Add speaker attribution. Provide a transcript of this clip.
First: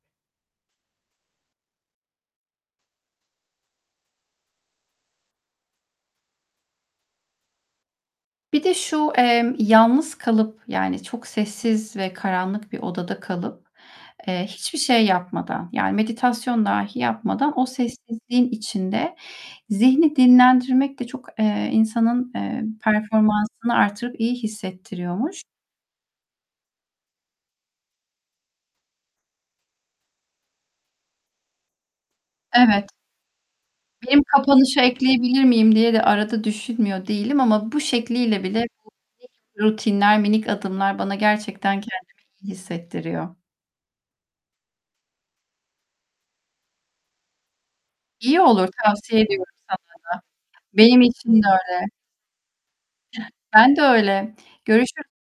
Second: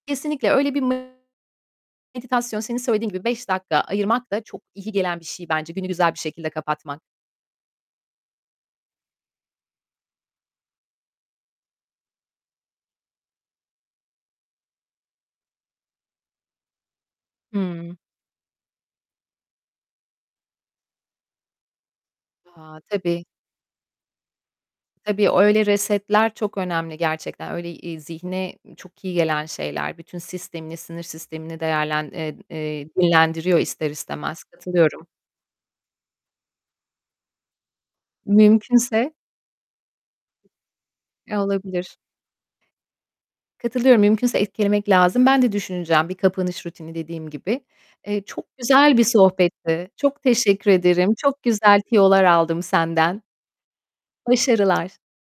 Speaker 1: Kesinlikle öyle bir me meditasyon senin söylediğin gibi 5 dakika ayırmak da çok iyi gelen bir şey bence. Günü güzel bir şekilde kapatmak.
Speaker 2: Bir de şu, emm, yalnız kalıp yani çok sessiz ve karanlık bir odada kalıp, eee, hiçbir şey yapmadan yani meditasyon dahi yapmadan o
Speaker 1: Hımm.
Speaker 2: sessizliğin içinde zihni dinlendirmek de çok, eee, insanın, eee,
Speaker 1: A! Tabii.
Speaker 2: performansını artırıp iyi
Speaker 1: Tabii o
Speaker 2: hissettiriyormuş.
Speaker 1: öyle resetler çok önemli gerçekten. Öyle, iii, zihne, iii, çok iyi gelen şeyler. Bütün sistemini, sinir sistemini değerlen eee,
Speaker 2: Evet.
Speaker 1: eee, dinlendiriyor ister
Speaker 2: Benim
Speaker 1: istemez.
Speaker 2: kapanışa
Speaker 1: Katılıyorum.
Speaker 2: ekleyebilir miyim diye de arada düşünmüyor değilim ama bu şekliyle bile
Speaker 1: Mümkünse
Speaker 2: bu [unintelligible] rutinler, minik adımlar bana
Speaker 1: Eee,
Speaker 2: gerçekten
Speaker 1: olabilir.
Speaker 2: kendimi iyi hissettiriyor.
Speaker 1: Katılıyorum mümkünse eklemek lazım. Ben de düşüneceğim bir kapanış rutini dediğim gibi. Eee,
Speaker 2: İyi
Speaker 1: çok
Speaker 2: olur
Speaker 1: güzel bir
Speaker 2: tavsiye ediyorum
Speaker 1: sohbetti. Çok
Speaker 2: sana da.
Speaker 1: teşekkür
Speaker 2: Benim
Speaker 1: ederim.
Speaker 2: için
Speaker 1: Çok
Speaker 2: de
Speaker 1: güzel
Speaker 2: öyle.
Speaker 1: tüyolar aldım senden.
Speaker 2: Ben de öyle.
Speaker 1: Başarılar.
Speaker 2: Görüşür